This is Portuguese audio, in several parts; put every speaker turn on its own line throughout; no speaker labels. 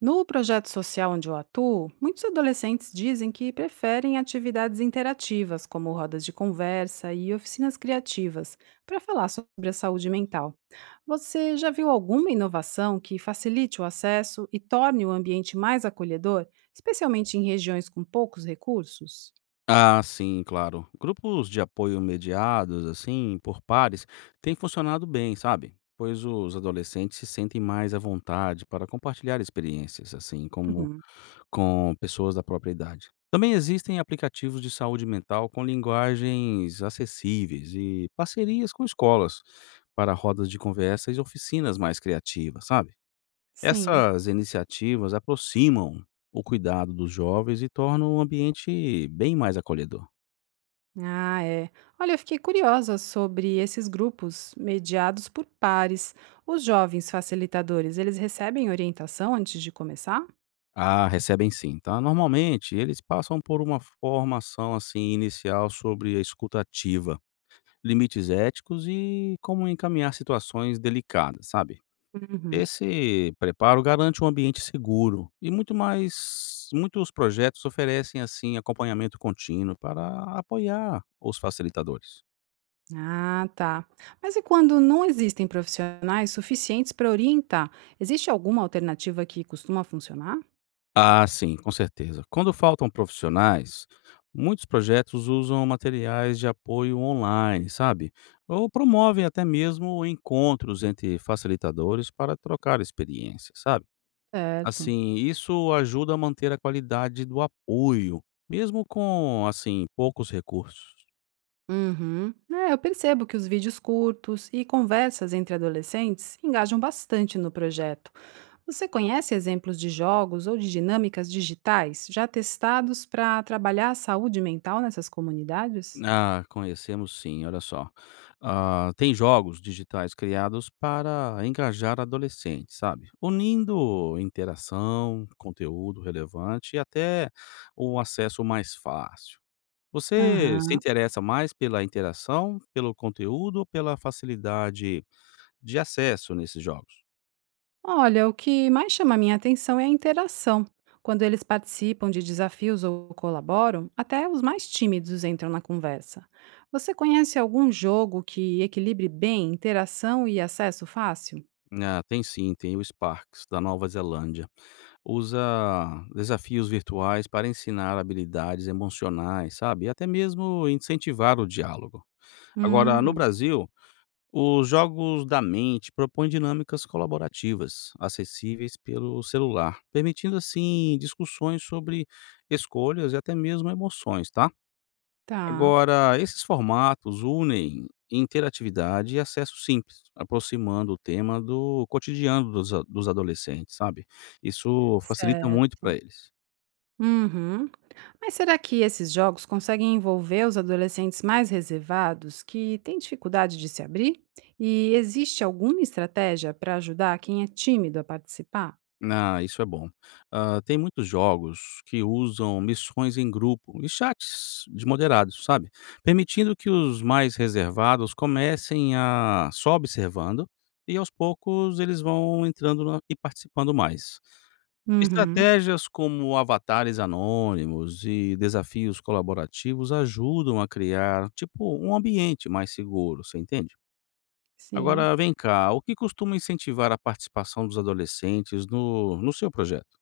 No projeto social onde eu atuo, muitos adolescentes dizem que preferem atividades interativas, como rodas de conversa e oficinas criativas, para falar sobre a saúde mental. Você já viu alguma inovação que facilite o acesso e torne o ambiente mais acolhedor, especialmente em regiões com poucos recursos?
Ah, sim, claro. Grupos de apoio mediados, assim, por pares, têm funcionado bem, sabe? Pois os adolescentes se sentem mais à vontade para compartilhar experiências, assim, como
Uhum.
com pessoas da própria idade. Também existem aplicativos de saúde mental com linguagens acessíveis e parcerias com escolas para rodas de conversas e oficinas mais criativas, sabe?
Sim.
Essas iniciativas aproximam o cuidado dos jovens e tornam o ambiente bem mais acolhedor.
Ah, é. Olha, eu fiquei curiosa sobre esses grupos mediados por pares. Os jovens facilitadores, eles recebem orientação antes de começar?
Ah, recebem sim, tá? Normalmente, eles passam por uma formação assim inicial sobre a escuta ativa, limites éticos e como encaminhar situações delicadas, sabe?
Uhum.
Esse preparo garante um ambiente seguro e muito mais muitos projetos oferecem assim acompanhamento contínuo para apoiar os facilitadores.
Ah, tá. Mas e quando não existem profissionais suficientes para orientar? Existe alguma alternativa que costuma funcionar?
Ah, sim, com certeza. Quando faltam profissionais, muitos projetos usam materiais de apoio online, sabe? Ou promovem até mesmo encontros entre facilitadores para trocar experiências, sabe?
Certo.
Assim, isso ajuda a manter a qualidade do apoio, mesmo com assim poucos recursos.
Uhum. É, eu percebo que os vídeos curtos e conversas entre adolescentes engajam bastante no projeto. Você conhece exemplos de jogos ou de dinâmicas digitais já testados para trabalhar a saúde mental nessas comunidades?
Ah, conhecemos sim, olha só. Ah, tem jogos digitais criados para engajar adolescentes, sabe? Unindo interação, conteúdo relevante e até um acesso mais fácil. Você se
Aham.
interessa mais pela interação, pelo conteúdo ou pela facilidade de acesso nesses jogos?
Olha, o que mais chama a minha atenção é a interação. Quando eles participam de desafios ou colaboram, até os mais tímidos entram na conversa. Você conhece algum jogo que equilibre bem interação e acesso fácil?
Ah, tem sim, tem o Sparks da Nova Zelândia. Usa desafios virtuais para ensinar habilidades emocionais, sabe, e até mesmo incentivar o diálogo. Agora, no
Hum,
Brasil, os Jogos da Mente propõem dinâmicas colaborativas, acessíveis pelo celular, permitindo, assim, discussões sobre escolhas e até mesmo emoções, tá?
tá,
Agora, esses formatos unem interatividade e acesso simples, aproximando o tema do cotidiano dos adolescentes, sabe? Isso facilita
certo.
muito para eles.
Uhum. Mas será que esses jogos conseguem envolver os adolescentes mais reservados que têm dificuldade de se abrir? E existe alguma estratégia para ajudar quem é tímido a participar?
Ah, isso é bom. Ah, tem muitos jogos que usam missões em grupo e chats de moderados, sabe? Permitindo que os mais reservados comecem a só observando e aos poucos eles vão entrando na- e participando mais.
Uhum,
Estratégias como avatares anônimos e desafios colaborativos ajudam a criar, tipo, um ambiente mais seguro, você entende?
sim.
Agora, vem cá, o que costuma incentivar a participação dos adolescentes no seu projeto?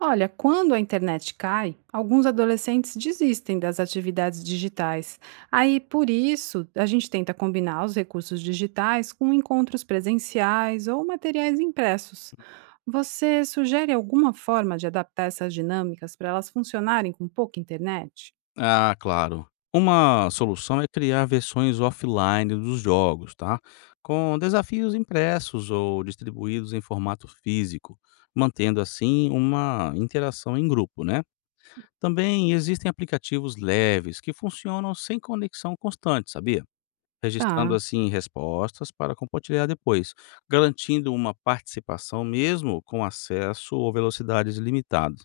Olha, quando a internet cai, alguns adolescentes desistem das atividades digitais. Aí, por isso, a gente tenta combinar os recursos digitais com encontros presenciais ou materiais impressos. Você sugere alguma forma de adaptar essas dinâmicas para elas funcionarem com pouca internet?
Ah, claro. Uma solução é criar versões offline dos jogos, tá? Com desafios impressos ou distribuídos em formato físico, mantendo assim uma interação em grupo, né? Também existem aplicativos leves que funcionam sem conexão constante, sabia?
Tá.
Registrando assim respostas para compartilhar depois, garantindo uma participação mesmo com acesso ou velocidades limitadas.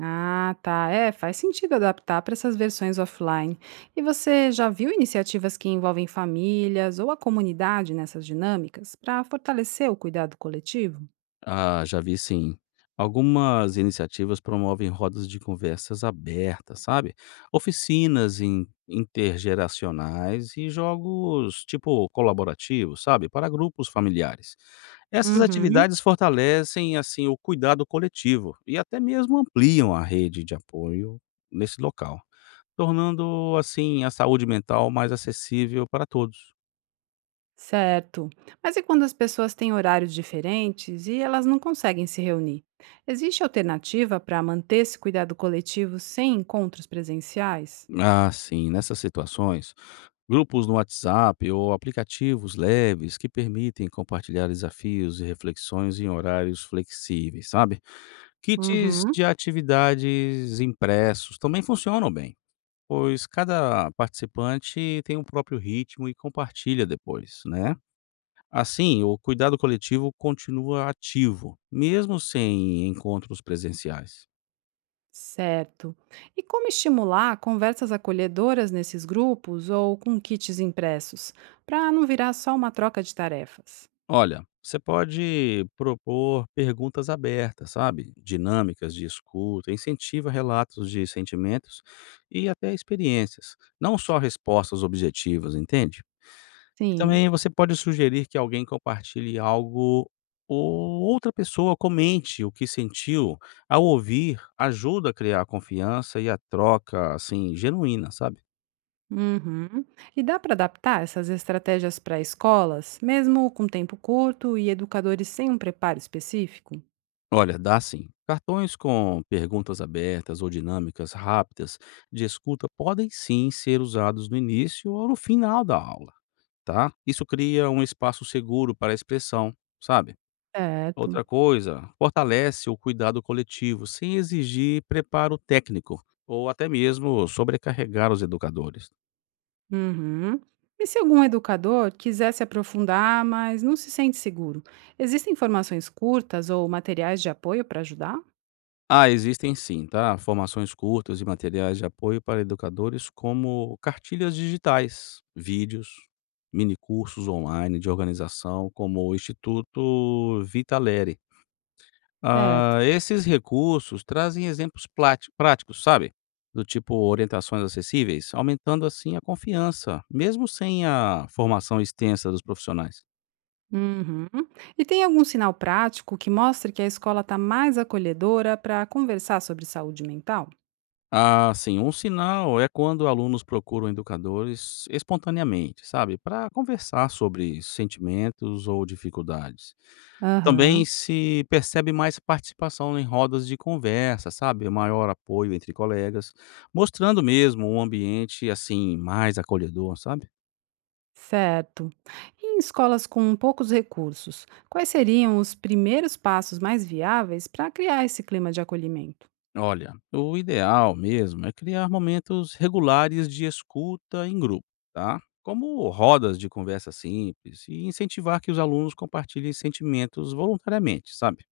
Ah, tá. É, faz sentido adaptar para essas versões offline. E você já viu iniciativas que envolvem famílias ou a comunidade nessas dinâmicas para fortalecer o cuidado coletivo?
Ah, já vi sim. Algumas iniciativas promovem rodas de conversas abertas, sabe? Oficinas intergeracionais e jogos tipo colaborativos, sabe? Para grupos familiares. Essas
Uhum.
atividades fortalecem, assim, o cuidado coletivo e até mesmo ampliam a rede de apoio nesse local, tornando, assim, a saúde mental mais acessível para todos.
Certo. Mas e quando as pessoas têm horários diferentes e elas não conseguem se reunir? Existe alternativa para manter esse cuidado coletivo sem encontros presenciais?
Ah, sim, nessas situações, grupos no WhatsApp ou aplicativos leves que permitem compartilhar desafios e reflexões em horários flexíveis, sabe? Kits
Uhum.
de atividades impressos também funcionam bem. Pois cada participante tem o próprio ritmo e compartilha depois, né? Assim, o cuidado coletivo continua ativo, mesmo sem encontros presenciais.
Certo. E como estimular conversas acolhedoras nesses grupos ou com kits impressos, para não virar só uma troca de tarefas?
Olha, você pode propor perguntas abertas, sabe? Dinâmicas de escuta, incentiva relatos de sentimentos e até experiências, não só respostas objetivas, entende? E
Sim.
também você pode sugerir que alguém compartilhe algo ou outra pessoa comente o que sentiu ao ouvir, ajuda a criar a confiança e a troca, assim, genuína, sabe.
Uhum. E dá para adaptar essas estratégias para escolas, mesmo com tempo curto e educadores sem um preparo específico?
Olha, dá sim. Cartões com perguntas abertas ou dinâmicas rápidas de escuta podem sim ser usados no início ou no final da aula, tá. Isso cria um espaço seguro para a expressão, sabe.
Certo.
Outra coisa, fortalece o cuidado coletivo sem exigir preparo técnico ou até mesmo sobrecarregar os educadores.
Uhum. E se algum educador quiser se aprofundar, mas não se sente seguro, existem informações curtas ou materiais de apoio para ajudar?
Ah, existem sim, tá? Formações curtas e materiais de apoio para educadores como cartilhas digitais, vídeos, minicursos online de organização como o Instituto Vitaleri.
Certo.
Ah, esses recursos trazem exemplos práticos, sabe? Do tipo orientações acessíveis, aumentando assim a confiança, mesmo sem a formação extensa dos profissionais.
Uhum. E tem algum sinal prático que mostre que a escola está mais acolhedora para conversar sobre saúde mental?
Ah, sim, um sinal é quando alunos procuram educadores espontaneamente, sabe? Para conversar sobre sentimentos ou dificuldades. Também
Aham,
se percebe mais participação em rodas de conversa, sabe? Maior apoio entre colegas, mostrando mesmo um ambiente assim mais acolhedor, sabe?
certo. E em escolas com poucos recursos, quais seriam os primeiros passos mais viáveis para criar esse clima de acolhimento?
Olha, o ideal mesmo é criar momentos regulares de escuta em grupo, tá? Como rodas de conversa simples e incentivar que os alunos compartilhem sentimentos voluntariamente, sabe?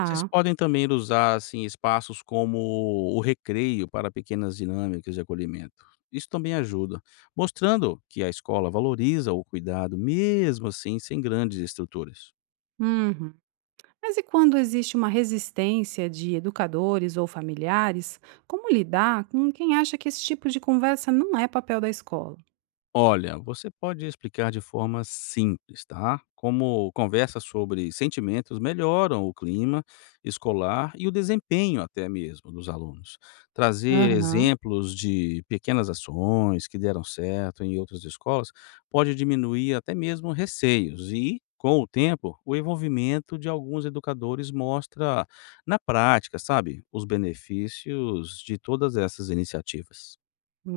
Vocês podem também usar assim espaços como o recreio para pequenas dinâmicas de acolhimento. Isso também ajuda, mostrando que a escola valoriza o cuidado mesmo assim sem grandes estruturas.
Uhum. Mas e quando existe uma resistência de educadores ou familiares, como lidar com quem acha que esse tipo de conversa não é papel da escola?
Olha, você pode explicar de forma simples, tá? Como conversas sobre sentimentos melhoram o clima escolar e o desempenho até mesmo dos alunos. Trazer
Aham.
exemplos de pequenas ações que deram certo em outras escolas pode diminuir até mesmo receios e com o tempo, o envolvimento de alguns educadores mostra na prática, sabe, os benefícios de todas essas iniciativas.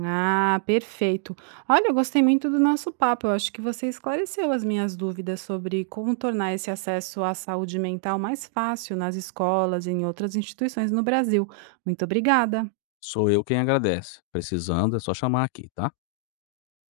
Ah, perfeito. Olha, eu gostei muito do nosso papo. Eu acho que você esclareceu as minhas dúvidas sobre como tornar esse acesso à saúde mental mais fácil nas escolas e em outras instituições no Brasil. Muito obrigada.
Sou eu quem agradece. Precisando é só chamar aqui, tá?